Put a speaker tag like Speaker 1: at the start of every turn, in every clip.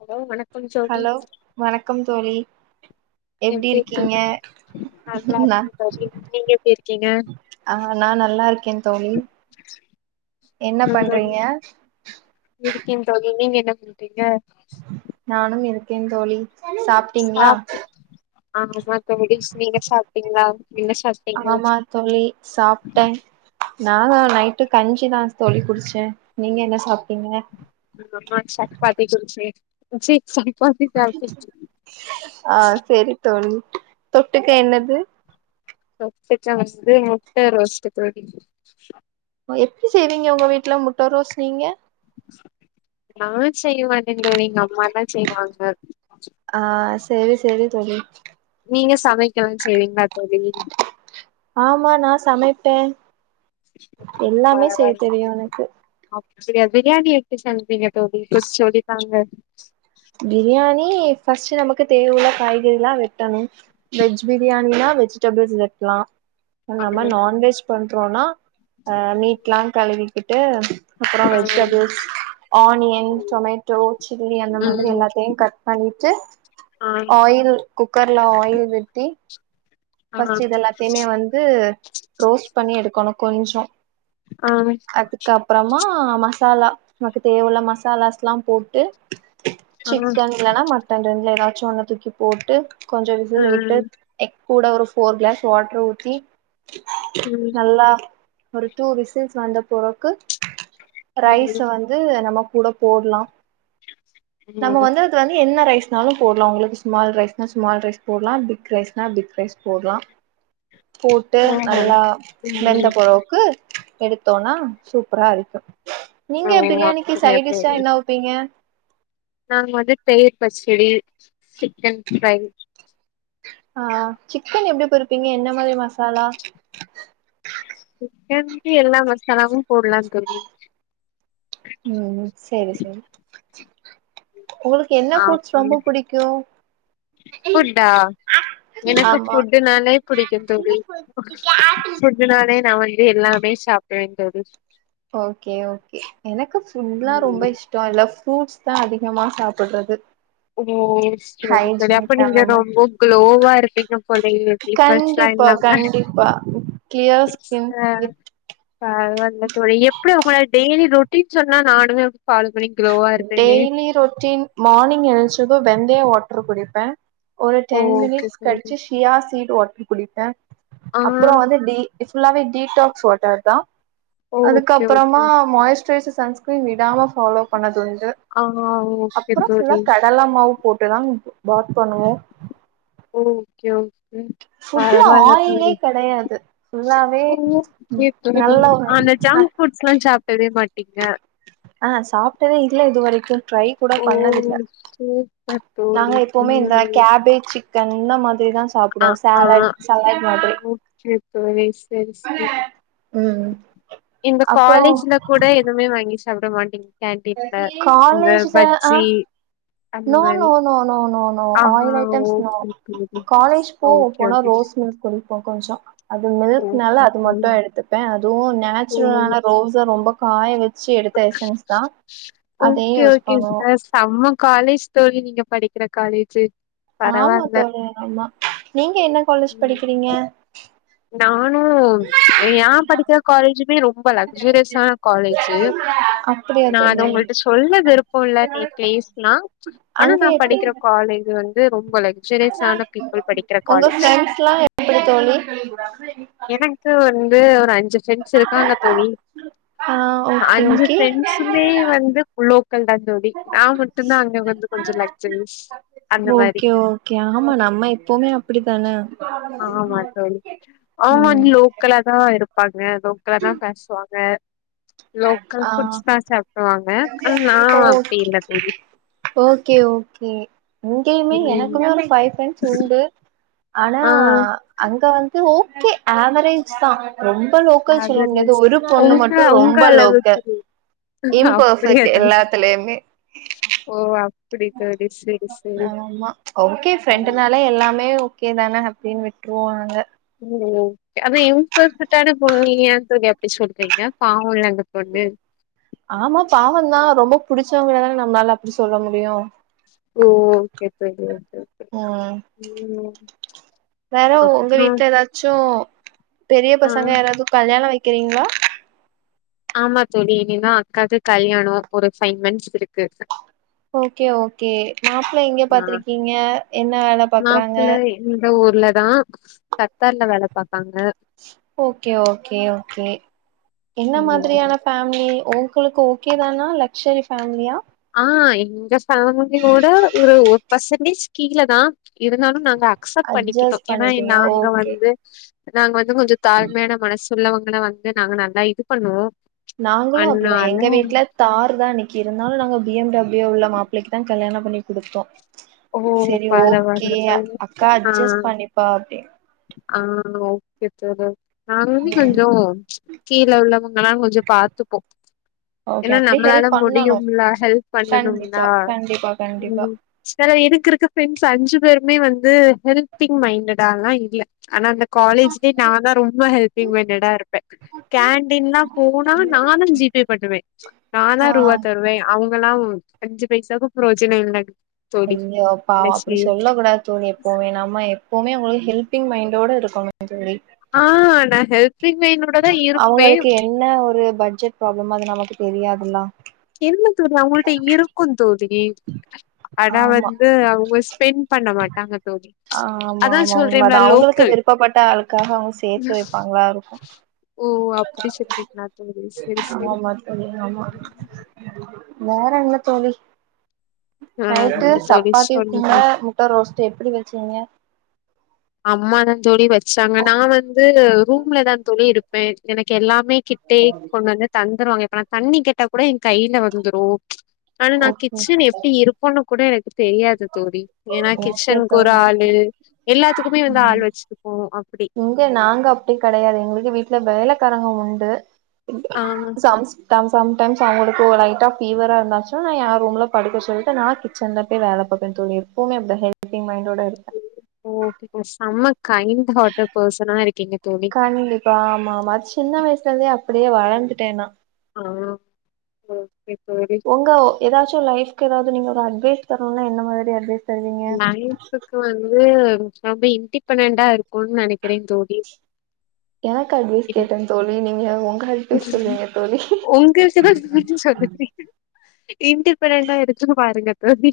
Speaker 1: Hello வணக்கம் தோழி
Speaker 2: hello வணக்கம் தோழி எப்டி இருக்கீங்க
Speaker 1: நல்லா இருக்கே தோழி நீங்க எப்டி இருக்கீங்க
Speaker 2: ஆ நா நல்லா இருக்கேன் தோழி
Speaker 1: செரி செரி
Speaker 2: என்ன பண்றீங்க
Speaker 1: இருக்கே தோழி நீங்க என்ன பண்றீங்க
Speaker 2: நானு இருக்கேன் தோழி சாப்
Speaker 1: சாப்ட்டு ஆ மா தோழி நீங்க சாப்ட்டீங்ளா என்ன சாப்
Speaker 2: ஆமா தோழி சாப்ட்டே நானா நைட்டு கஞ்சிதா தோழி குடிச்சே நீங்க என்ன சாப்ட்டீங்க
Speaker 1: எங்க அம்மா சப்பாத்தி குடிச்சே ச்சி சப்பாத்தி சாப்டே
Speaker 2: ஆ செரி தோழி தொட்டுக்க என்னது
Speaker 1: தொட்டுக வந்து முட்ட ரோஸ்ட் தோழி
Speaker 2: எப்டி செய்வீங்க உங்க வீட்ல முட்ட ரோஸ் நீங்க
Speaker 1: நா செய்ய மாட்டே தோழி எங்க அம்மா தா செய்வாங்க
Speaker 2: ஆ செரி செரி தோழி
Speaker 1: நீங்க சமைக்கலா செய்வீங்களா தோழி
Speaker 2: ஆமா நான் சமைப்பேன்
Speaker 1: பழதான்
Speaker 2: தெரியு
Speaker 1: இரி
Speaker 2: எனக்கு
Speaker 1: அப்டிய பிரியாணி எப்டி சமப்பிங்க தோழி சொல்லி தாங்க
Speaker 2: பிரியாணி ஃபர்ஸ்ட் நமக்கு தேவ உள்ள காய்கறி எல்லா வெட்டணு வெஜ் பிரியாணின்னா வெஜிடபிள்ஸ் வெட்லா நம்ம
Speaker 1: ஆ
Speaker 2: நான்வெஜ் பண்றோன்னா மீட்ல்லா கழுவிக்கிட்டு அப்பறம்
Speaker 1: ஆ
Speaker 2: வெஜிடபிள்ஸ் ஆனியன்
Speaker 1: ஓ
Speaker 2: டொமேட்டோ சில்லி அந்த மாரி எல்லாத்தையும் கட் பண்ணிட்டு ஆயில் குக்கர்ல ஆயில் வெட்டி ஃபர்ஸ்ட் இது எல்லாத்தையுமே வந்து ரோஸ்ட் பண்ணி எடுக்கணு கொஞ்சொ
Speaker 1: ஆ
Speaker 2: அதுக்கப்பறமா மசாலா நமக்கு தேவயுல்ல மசாலாஸ்ல்லா போட்டு சிக்கன் இல்லன்னா மட்டன் ரெண்டுல ஏதாச்சும் ஒண்ண தூக்கி போட்டு கொஞ்சமவிசில் வுட்டு கூட ஒரு ஃபோர் கிளாஸ் வாட்டரு ஊத்தி நல்லா ஒரு டூ விசில்ஸ் வந்த பொறக்கு ரைஸ் வந் நம்ம கூட போடலாம் நம்ம வந்து வந்து என்ன ரைஸ்னாலும் போட்லாம் உங்களுக்கு ஸ்மால் ரைஸ்னா ஸ்மால் ரைஸ் போடலாம் பிக் ரைஸ்னா பிக் ரைஸ் போடலா போட்டு நல்லா மெந்த போறவுக்கு எடுத்தோன்னா சூப்பரா இருக்கும் நீங்க பிரியாணிக்கு
Speaker 1: அப்படியா
Speaker 2: சைட் டிஷா
Speaker 1: தோழி
Speaker 2: என்ன வெப்பீங்க
Speaker 1: நாங்க வந்து தயிர் பச்சடி சிக்கன் ஃப்ரை
Speaker 2: ஆ சிக்கன் எப்டி பொறிப்பீங்க என்ன மாரி மசாலா
Speaker 1: சிக்கனுக்கு எல்லா மசாலாவும் போடலாம் தோழி
Speaker 2: ம் செரி செரி உங்களுக்கு என்ன
Speaker 1: ஆ
Speaker 2: ஃப்ரூட்ஸ் ரொம்ப புடிக்கும்
Speaker 1: ஃபுட்டா எனக்கு
Speaker 2: ஆமா
Speaker 1: ஃபுட்டுனாலே புடிக்கும் தோழி இதனாலே நான் வந்து எல்லாமே சாப்டவே தோழி
Speaker 2: ஓகே ஓகே எனக்கு ஃபுட்ல்லா
Speaker 1: ம்
Speaker 2: ரொம்ப இஷ் டம் இல்ல ஃப்ரூட்ஸ் தான் அதிகமா சாப்பிடடுறது
Speaker 1: ஓ செரி செரி அப்ப நீங்க
Speaker 2: நம்ம
Speaker 1: ரொம்ப குளோவா இருப்பி ங்க போல பிலிபன்ஸ்ல்லா
Speaker 2: கண்டிப்பா
Speaker 1: இல்லமா
Speaker 2: கண்டிப்பா கிளியர் ஸ்கின்
Speaker 1: ஆ
Speaker 2: வித்
Speaker 1: பரவால்ல தோழி எப்டி உங்களோட டெய்லி ரொட்டீன் சொன்ன நானுமே ஃபாலோ பண்ணி க்ளோவா இருப்பேனே
Speaker 2: டெய்லி ரொட்டீன் மார்னிங் எழுச்சது வெந்தய வாட்டரு குடிப்பேன் ஒரு டென்
Speaker 1: ஓகே
Speaker 2: மினிட்ஸ்
Speaker 1: தோழி
Speaker 2: கட்ச்சு ஷியா சீட் வாட்டர் குடிப்பேன்
Speaker 1: ஆ
Speaker 2: அப்றோ வந்து இது ஃபுல்லாவே டீடாக்ஸ் வாட்டர் தான்
Speaker 1: ஓகே ஓகே
Speaker 2: அதுக்கப்புறமா மாயஸ்டரைசர் சன் விடாம ஃபாலோ பண்ணதுண்டு
Speaker 1: ஆ ஓகே
Speaker 2: அப்றோ ஃபுல்ல
Speaker 1: தோழி
Speaker 2: கல்ல மாவு போட்டுதான் பாத் பண்ணுவோ
Speaker 1: ஓ ஓகே ஓகே
Speaker 2: ஃபுட்ல
Speaker 1: பரவால்ல
Speaker 2: ஆயிலே
Speaker 1: இல்ல
Speaker 2: கெடையாது ஃபுல்லாவே
Speaker 1: தோழி
Speaker 2: நல்ல ஒரு
Speaker 1: ஆன ஜ ஃபுட்ஸ்ல்லா சாப்டவே மாட்டீங்க
Speaker 2: ஆ சாப்ட்டதே இல்ல இது வரைக்கு ட்ரை கூட
Speaker 1: ஓ
Speaker 2: பண்ணதில்ல
Speaker 1: சூப்பர்
Speaker 2: நாங்க
Speaker 1: தோழி
Speaker 2: எப்பவுமே இந்த
Speaker 1: ம்
Speaker 2: கேபேஜ் சிக்கன் இந்த மாத் அதேதா
Speaker 1: ஆ
Speaker 2: சாப்டுவோ
Speaker 1: ஆ
Speaker 2: சாலட் சாலட் மாத்ரி
Speaker 1: ஓகே தோழி செரி
Speaker 2: உம்
Speaker 1: செரி
Speaker 2: உம்
Speaker 1: இந்த
Speaker 2: அப்பறோ
Speaker 1: காலேஜ்ல கூட எதுமே வாங்கி சாப்ட மாட்டிங் கேன்டின்ல இந்த
Speaker 2: காலேஜ்ல ஆ
Speaker 1: பஜ்ஜி அந்த
Speaker 2: நோ
Speaker 1: மாரி
Speaker 2: நோ நோ நோ நோ
Speaker 1: ஆஹா!
Speaker 2: ஆயில் ஐட்டம்ஸ் நோ
Speaker 1: ஓகே தோழி.
Speaker 2: காலேஜ் போ
Speaker 1: ஓகே,
Speaker 2: போனா
Speaker 1: ஓகே. ஸ்-
Speaker 2: ரோஸ் மில்க் குடிப்போ கொஞ்சோ அது மில்க்னால
Speaker 1: ஓகே
Speaker 2: அது மட்டு
Speaker 1: தோழி.
Speaker 2: எடுத்து ப்பே அதுவு
Speaker 1: ஓ!
Speaker 2: நேச்சுரலான ரோஸ ரொம்ப காய வெச்சு எடுத்த எசன்ஸ் தா அதையு
Speaker 1: ஓகே
Speaker 2: யூஸ்
Speaker 1: ஓகே
Speaker 2: பண்ணுவோ
Speaker 1: சே செம்ம காலேஜ் தோழி நீங்க படிக்கிற காலேஜ்ஜு
Speaker 2: ஆமா தோழி ஆமா நீங்க என்ன காலேஜ் படிக்கிறீங்க
Speaker 1: நானு ஏ படிக்கிற காலேஜுமே ரொம்ப லக்சுரியஸ்சான காலேஜு
Speaker 2: அப்டியா
Speaker 1: நா அத
Speaker 2: தோழி
Speaker 1: உங்கள்ட்ட சொல்ல விருப்போ இல்ல நீ ப்ளேஸ்னா ஆனா
Speaker 2: அங்க
Speaker 1: நா
Speaker 2: எப்டி
Speaker 1: படிக்கிற வந்து ரொம்ப லக்
Speaker 2: உங்க ஃப்ரெண்ட்ஸ்ல்லா எப்டி தோழி
Speaker 1: எனக்கு வந்து ஒரு அஞ்சு ஃப்ரெண்ட்ஸ் இருக்காங்க தோழி
Speaker 2: ஆ ஓகே
Speaker 1: அஞ்சு ஃப்ரெண்ட்ஸ்சுமே
Speaker 2: ஓகே
Speaker 1: வந்து லோக்கல் தா தோழி நா மட்டுந்தா அங்க வந்து கொஞ்ச லக்சுரியஸ் அந்த மாரி
Speaker 2: கே ஆமா நம்ம எப்பவுமே அப்டித்தான உம்
Speaker 1: க்கலா தா இருப்பாங்க லோக்கலா தா பேசுவாங்க லோக்கல்
Speaker 2: ஆ
Speaker 1: ஃபுட்ஸ் தா சாப்டுவாங்க ஆன நா அப்டி இல்ல தோழி
Speaker 2: ஓகே ஓகே இங்கயுமே
Speaker 1: ம்
Speaker 2: எனக்குமே ஃபைவ் ஃப்ரெண்ட்ஸ் உண்டு ஆன
Speaker 1: ஆ
Speaker 2: அங்க வந்து ஓகே ஆவரேஜ் தா ரொம்ப லோக்கல் சொல்ல முடியாது
Speaker 1: ஆவரேஜ்
Speaker 2: ஒரு பொண்ணு
Speaker 1: உங்க
Speaker 2: மட்டு ரொம்ப்
Speaker 1: உங்க
Speaker 2: ப லோக்க
Speaker 1: அளவுக்கு இல்லை. அப்படியா
Speaker 2: இம்பெர்பெக்ட்
Speaker 1: தோழி
Speaker 2: எல்லாத்துலயுமே
Speaker 1: ஓ அப்
Speaker 2: ஆமா ஓகே
Speaker 1: ம்
Speaker 2: ஃப்ரெண்டுனால எல்லாமே ஓக்கே தானே அப்டின் விட்டுருவோ நாங்க
Speaker 1: [inaudible] அப்போ இம்பர்பெக்ட்டான பொண்ணு நீங்க ஏ தோழி அப்டி சொல்றீங்க பாவல்ல அந்த பொண்ணு
Speaker 2: ஆமா பாவந்தா ரொம்ப புடிச்சவங்கள தான நம்மளால அப்டி சொல்ல முடியு
Speaker 1: ஓ ஓகே தோழி ஓகே ஓகே
Speaker 2: ம்
Speaker 1: உம் அப்ற
Speaker 2: சோ பெரிய பசங்க யாராவது கல்யாண வெக்கிறீங்களா
Speaker 1: ஆமா தோழி இனிதா அக்காவுக்கு கல்யாணோ ஒரு ஃபைவ் மந்த்ஸ் இருக்கு
Speaker 2: ஓகே ஓகே மாப்ள எங்க
Speaker 1: ஆ
Speaker 2: பாத்திருக்கீங்க என்ன வேல பாக்கறாங்க
Speaker 1: மாப்ள இந்த ஊர்ல தா கத்தார்ல வேல பாக்கராங்க
Speaker 2: ஓகே ஓகே ஓகே என்ன
Speaker 1: ம்
Speaker 2: மாத்ரியான ஃபேமிலி ஓங் உங்களுக்கு ஓகே தானா லக்ஸ்சுயரி ஃபேமிலியா
Speaker 1: ஆ எங்க ஃபேமிலியோட ஒரு ஒரு பர்சன்டேஜ் கீழ தா இருந்தாலு நாங்க அக்செப்ட் பண்ணிக்கிட்டோ
Speaker 2: அட்ஜஸ்ட்
Speaker 1: ஏனா இ
Speaker 2: பண்ணிட்டீங்க
Speaker 1: நாங்க
Speaker 2: ஓகே
Speaker 1: வந்து நாங்க வந்து கொஞ்ச தாழ்மையான மனசு உள்ளவங்கள வந்து நாங்க நல்லா இது பண்ணுவோ
Speaker 2: நாங்களு அப்டிதா
Speaker 1: அன்னால
Speaker 2: எங்க வீட்ல தார் தா இன்னைக்கு இருந்தாலு நாங்க பி எம் டபிள்யூ உள்ள மாப்ளைக்கு தா கல்யாண பண்ணி குடுப்போ
Speaker 1: ஓ
Speaker 2: செரி ஓகே
Speaker 1: பரவால்ல தோழி
Speaker 2: அக்கா
Speaker 1: ஆ
Speaker 2: அட்ஜஸ் பண்ணிப்பா அப்டி
Speaker 1: ஆ ஓகே தோழி நாங்களுமே
Speaker 2: ம்
Speaker 1: கொஞ்சோ கீழ உள்ளவங்கல்லா கொஞ்சோ பாத்துப்போ
Speaker 2: ஓகே
Speaker 1: ஏனா
Speaker 2: அப்டியே
Speaker 1: நம்பளால
Speaker 2: ஹெல்ப் பண்ணணு
Speaker 1: முடியும்ல்ல ஹெல்ப் பண்ணனும்னா
Speaker 2: கண்டிப்பா கண்டிப்பா
Speaker 1: உ
Speaker 2: கண்டிப்பா
Speaker 1: செல எதுக்கு இருக்கு ஃப்ரெண்ட்ஸ் அஞ்சு பேருமே வந்து ஹெல்பிங் மைண்டட் ஆலா இல்ல ஆனா அந்த காலேஜ்லயே நா தா ரொம்ப ஹெல்பிங் மைன்டடா இருப்ப கேன்டீன்லா போனா நானு ஜிபே பண்ணுவே நாந்தா
Speaker 2: ஆ
Speaker 1: ரூவா தருவே அவுங் இவல்லா அஞ்சு பைசாக்கு புரோஜனோ இல்ல தோழி
Speaker 2: ஐயோ பாவோ
Speaker 1: நெக்ஸ்ட்
Speaker 2: அப்டி சொல்ல கூடாத் தோழி போமே நாம எப்பவுமே ஒரு ஹெல்பிங் மைண்டோட இருக்கனு தோழி
Speaker 1: ஆ நா ஹெல்பிங் மைன்டோட தா இருப்பே
Speaker 2: அவங்களுக்கு என்ன ஒரு பட்ஜெட் ப்ராப்ளம் அது நமக்கு தெரியாதுல்ல
Speaker 1: என்ன தோழி அவங்கள்ட இருக்கு தோழி ஆனா
Speaker 2: ஆமா
Speaker 1: வந்து அவுங்க ஸ்பெண் பண்ண மாட்டாங்க தோழி
Speaker 2: ஆமா
Speaker 1: அதா
Speaker 2: ஆமா உண்ம
Speaker 1: சொல்றேன்ல
Speaker 2: தா அவுங்களுக்கு
Speaker 1: லோக்கல்
Speaker 2: விருப்பப்பட்டா ஆளுக்காக அவுங்க சேத்து வெப்பாங்ளா இருக்கு
Speaker 1: ஓ அப்டி சொல்றீங்களா தோழி செரி
Speaker 2: ஆமா
Speaker 1: செரி
Speaker 2: ஆமா தோழி ஆமா வேற என்ன தோழி
Speaker 1: ஆ
Speaker 2: நைட்டு
Speaker 1: நீங்க தோழி
Speaker 2: சப்பாத்தி
Speaker 1: சொல்லுங்க
Speaker 2: குர்மா முட்ட ரோஸ்ட்டு எப்டி வச்சிங்க
Speaker 1: அம்மா தா தோழி வெச்சாங்க நா வந்து ரூம்ல தா தோழி இருப்பே எனக்கு எல்லாமே கிட்டே கொண்டு வந்து தந்துருவாங்க இப்ப நா தண்ணி கேட்டா கூட எ கையில வந்துரு ஆனா நா
Speaker 2: ஓகே
Speaker 1: கிச்சன் எப்டி இருக்குனு கூட எனக்கு தெரியாது தோழி ஏனா
Speaker 2: ஓகே
Speaker 1: கிச்சன்க்கு ஒரு
Speaker 2: தோழி
Speaker 1: ஆளு
Speaker 2: ஓகே
Speaker 1: எல்லாத்துக்குமே வந்து ஆள் வச்சிருக்கோ அப்டி
Speaker 2: இங்க நாங்க அப்டி கெடையாது எங்களுக்கு வீட்ல வேலக்காரங்க உண்டு
Speaker 1: ஆ
Speaker 2: சமச் சம் சம் டைம்ஸ் அவுங்களுக்கு ஒரு லைட்டா ஆ ஃபீவரா இருந்தாச்சா எ ரூம்ல படுக்க சொல்லிட்டு நா கி ச்சன்ல பேய் வேல பாப்பே தோழி எப்பவுமே அப்டிதா ஹெல்பி்ங் மைண்டோட இருப்ப
Speaker 1: ஓகே செம்ம கைண்ட் ஹாட்டு பெசனா இருக்கீங்க தோழி
Speaker 2: கண்டிப்பா ஆமா ஆமா அது சின்ன வயசுல இருந்தே அப்டியே வளந்துட்டே நா
Speaker 1: ஆ ஓகே தோழி
Speaker 2: ஒங்கோ எதாச்சு லைஃப்க்கு ஏதாவது நீங்க ஒரு அட்வைஸ் தரனுனா என்ன மாரி அட்வைஸ் தருவீங்க
Speaker 1: லைஃப்புக்கு வந்து ரொம்ப இன்டிபெண்டன்டா இருக்குனு நெனைக்கிறே தோழி
Speaker 2: எனக்கு அட்வைஸ்
Speaker 1: இன்-
Speaker 2: கேட்டே தோழி நீங்க உங்க அட்வைஸ் சொல்வீங்க தோழி
Speaker 1: ஒங்களுக்கு தா [unintelligible] சொன்னே இன்டிப்பென்டன்டா இருக்குனு பாருங்க தோழி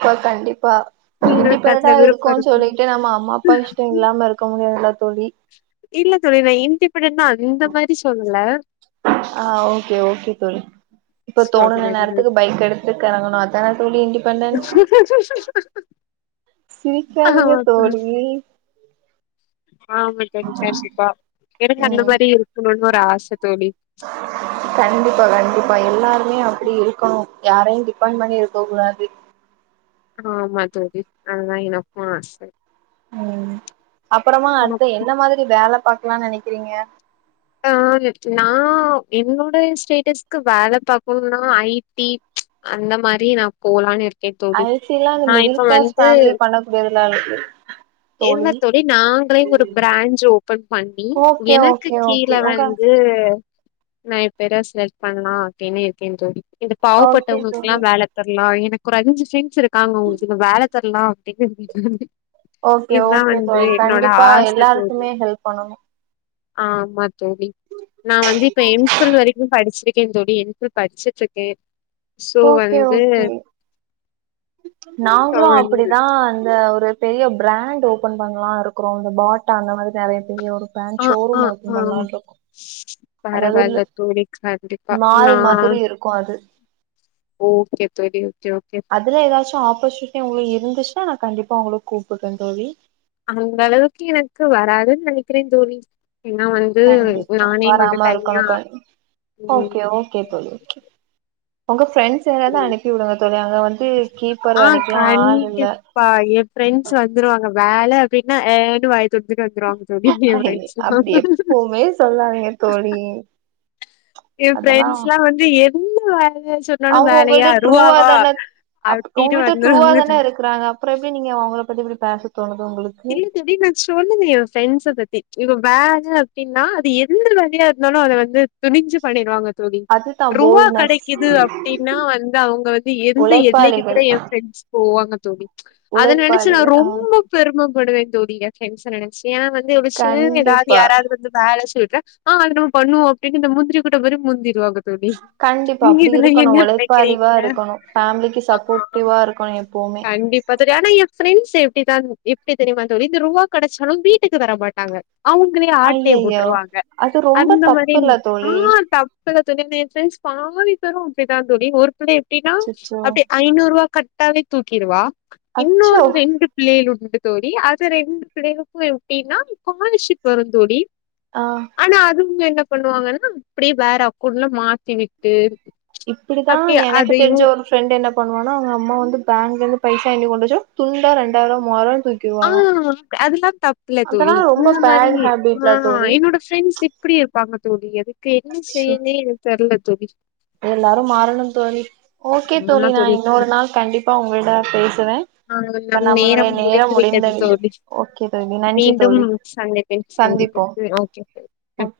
Speaker 2: பா கண்டிப்பா
Speaker 1: உங்களுக்கு அதுல
Speaker 2: இண்டிபென்டன்டா இருக்கு
Speaker 1: விருப்பம்
Speaker 2: சொல்லிட்டு நம்ம அம்மா அப்பா இஷ்டம் இல்லாம இரு க்க முடியல தோழி
Speaker 1: இல்ல தோழி நா இன்டிபெண்டன்னா இந்த மாரி சொல்லல
Speaker 2: ஆ ஓகே ஓகே தோழி இப்ப தோனன
Speaker 1: சொல்றேன் தோழி.
Speaker 2: நேரத்துக்கு பைக் எடுத் து அடங்கனு அதா தோழி இண்டி சிரிக்காதீங்க தோழி
Speaker 1: ஆமா தோழி கண்டிப்பா எனக்கு அந்த
Speaker 2: ம்
Speaker 1: மாரி இருக்கனுன் ஒரு ஆச தோழி
Speaker 2: கண்டிப்பா கண்டிப்பா எல்லாருமே அப்டி இருக்கனு யாரையு டிப்பன் பண்ணி இருக்க கூடாது
Speaker 1: ஆமா தோழி அந்த மாரி எக்கப்போ
Speaker 2: உ அப்பறமா அடுத்த என்ன மாரி வேல பாக்கலாம்னு நனைக்கிறீங்க
Speaker 1: ஆ எப் நா என்னோட ஸ்டேட்டஸ்க்கு வேல பக்கணும்னா ஐ டி ச் அந்த மாரி நா போலானு இருக்கே தோழி நா இப்ப வந்து
Speaker 2: இதுல்லா இருக்கு
Speaker 1: என்ன தோழி நாங்களே ஒரு பிராஞ்ச் ஓப்பன் பண்ணி
Speaker 2: ஓகே
Speaker 1: எனக்கு
Speaker 2: ஓகே
Speaker 1: கீழ
Speaker 2: ஓகே உங்க
Speaker 1: வந்து நா இப்பரா செலக்ட் பண்ணலா அப்டின்னு இருக்கேன்னு தோழி இந்த
Speaker 2: ஓகே தோழி
Speaker 1: பாவப்பட்டவங்களுக்குலா வேல தரலா எனக்கு ஒரு அஞ்சு ஃப்ரெண்ஸ் இருக்காங்க உங்களுக்கு இந்த வேல தரலா அப்டின்னுந்து
Speaker 2: ஓகே
Speaker 1: இதுதா
Speaker 2: ஓகே
Speaker 1: வந்து
Speaker 2: தோழி
Speaker 1: என்னோட
Speaker 2: கண்டிப்பா
Speaker 1: ஆச தோழி
Speaker 2: எல்லாருக்குமே ஹெல்ப் பண்ணணு
Speaker 1: ஆ ஆமா தோழி நா வந்து இப்ப எம் ஃபில் வரைக்கு படிச்சிருக்கே தோழி எம் ஃபில் படிச்சுட்ருக்கே சோ
Speaker 2: ஓகே
Speaker 1: வந்து
Speaker 2: ஓகே
Speaker 1: ஆ
Speaker 2: நாங்களு அப்டி
Speaker 1: வந்து
Speaker 2: தா அந்த ஒரு பெரிய பிராண்ட் ஓபன் பண்ணலா இருக்கிறோ இந்த பாட்டா அந்த மாரி நெறைய பெரிய ஒரு பேங்க் ஷோரூ ஓபன் பண்லான்ருக்கோ
Speaker 1: பார கால்ல தூவீ கண்டிப்பா
Speaker 2: மால்
Speaker 1: நா
Speaker 2: மாதிரி இருக்கு அது
Speaker 1: ஓகே தோழி ஓகே ஓகே
Speaker 2: அப்பரே ஏதாச்சு ஆப்பர்ச்சுனிட்டி உங்களுக்கு இருந்துச்சுன்னா நா கண்டிப்பா உங்களுக்கு கூப்பிட்ரோ தோழி
Speaker 1: அந்த அளவுக்கு எனக்கு வராதுன்னு நனைக்கிறே தோழி என்னா வந்
Speaker 2: கண்டிப்பா வராம இருக்கணு கன்
Speaker 1: ம்
Speaker 2: ஓகே ஓகே தோழி ஒங்க ஃப்ரெண்ஸ் யாராது அனுப்பி விடுங்க தோழி அங்க வந்து கீப்பர் வேலைக்குலா ஆள் இல்ல
Speaker 1: அப்பா எ ஃபிரெண்ஸ் வந்துருவாங்க வேல அப்டின்னா ஏன்ன வாய தொரந்துட்டு வந்துருவாங்க எப்படி
Speaker 2: அப்டி
Speaker 1: இருக்
Speaker 2: எப்பவுமே சொல்லாதீங்க தோழி
Speaker 1: [unintelligible] எ
Speaker 2: அதெல்லா
Speaker 1: ஃபிரெண்ஸ்லா வந்து எந்த வேலயா சொ
Speaker 2: அவங்க உங்கள்ட்ட ட்ரூவா தான அ
Speaker 1: அப்டின்னு
Speaker 2: உங்கள்ட்ட ட்ரூவா
Speaker 1: வந்துருவாங்க
Speaker 2: தான
Speaker 1: தோழி
Speaker 2: இருக்கறாங்க அப்புற எப்படி நீங்க அவங்கள பத்தி எப்டி பேச தோணுது உங்களுக்கு
Speaker 1: இ எ வீட்ல ந சொல்லலயே எ ஃப்ரெண்ஸ பத்தி இவ வேவ அப்டின்னா அது எந்த வேலயா இருந்தாலு அத வந்து துணிஞ்சு பண்ணிருவாங்க தோழி
Speaker 2: அதுதா
Speaker 1: ருவா
Speaker 2: போல்ட்னஸ்
Speaker 1: கிடைக்குது அப்டின்னா வந்து அவங்க வந்து எந்த எல்லைக்கு கூட
Speaker 2: உழைப்பாளிகள்
Speaker 1: எ ஃப்ரண்ஸ் போவங்க தோழி அத நனைச்சு நா
Speaker 2: உழைப்பாளிகள் ஆ
Speaker 1: ரொம்ப பெருமப்படுவே தோழி எ ஃப்ரன்ஸ நெனச்சு ஏனா வந்து ஒரு சின்ன எதாவ்து
Speaker 2: கண்டிப்பா
Speaker 1: யாரவது வந்து வேல சொல்ற ஆ அது நம்ம பண்ணுவோ அப்படினு இந்த முந்திரி கொட்ட மாரி முந்திருவாங்க தோழி
Speaker 2: கண்டிப்பா
Speaker 1: நீங்க
Speaker 2: அப்டி
Speaker 1: இதுல
Speaker 2: இருக்கணு
Speaker 1: என்ன
Speaker 2: உழைப்பாளிவா
Speaker 1: நெனைக்கிறீங்க
Speaker 2: இருக்கணு ஃபேமிலிக்கு சப்போட் டிவா இருக்கனு எப்பவுமே
Speaker 1: பாத்துட்டே ஆனா எ ஃப்ரெண்ஸ் எப்டிதா எப்டி தெரியமா தோழி இந்த ருவா கெடச்சாலு வீட்டுக்கு தர மாட்டாங்க அவங்களே ஆட்டய
Speaker 2: ஐயய்யோ
Speaker 1: போட்ருவாங்க
Speaker 2: அது ரொம்ப
Speaker 1: அந்த மாரின்
Speaker 2: தப்புல்ல
Speaker 1: ஆ
Speaker 2: தோழி
Speaker 1: தப் சோல தோழி நேத்து ஸ்பாதி வரு அப்டிதா தோழி ஒரு பிள்ள எப்டினா
Speaker 2: அச்சச்சோ
Speaker 1: அப்டி ஐநூரூவா கட்டாவே தூக்கிருவா
Speaker 2: அச்சோ
Speaker 1: இன்னொரு ரெண்டு பிள்ளேள் உண்டு தோழி அது ரெண்டு பிள்ளேளுக்கு எப்டினா ஸ்காலஷ்ஷிப் வரு தோழி
Speaker 2: ஆ
Speaker 1: ஆனா அதுவங்க என்ன பண்ணுவாங்கன்னா அப்படியே வேற அக்கௌண்ட்ல மாத்தி விட்டு
Speaker 2: இப்டிதா
Speaker 1: அப்டியே
Speaker 2: எனக்கு
Speaker 1: அதையு
Speaker 2: தெரிஞ்ச ஒரு ஃபிரெண்ட் என்ன பண்ணுவானா அவங்க அம்மா வந்து பேங்க்ல இருந்து பைசா என்னி கொண்டுட்டு துண்டா ரெண்டாயிரோ மூஆய்ரோ
Speaker 1: ஆ அதுலா தப்புல தோழி
Speaker 2: அதெல்லா ரொம்ப
Speaker 1: இந்த மாரி
Speaker 2: பேட் ஹேபிட்ல
Speaker 1: ஆ
Speaker 2: தோழி
Speaker 1: என்னோட ஃப்ரெண்ஸ் இப்டி இருப்பாங்க தோழி அதுக்கு என்ன
Speaker 2: சி
Speaker 1: செய்யனே எனக்கு தெர்ல தோழி
Speaker 2: எல்லாரு மாறணு தோழி ஓகே தோழி நா இன்னொரு நாள் கண்டிப்பா உங்கள்ட்ட பேசுவே இப்ப
Speaker 1: நம்மளுக்கான நேரம்
Speaker 2: நம்மளுடைய
Speaker 1: முடிந்து விட்டது
Speaker 2: முடிந்தது
Speaker 1: தோழி
Speaker 2: ஓகே தோழி நன்றி
Speaker 1: மீண்டும்
Speaker 2: தோழி
Speaker 1: சந்திப்
Speaker 2: சந்திப்போம்
Speaker 1: ஓகே ஃபைன்
Speaker 2: ஓகே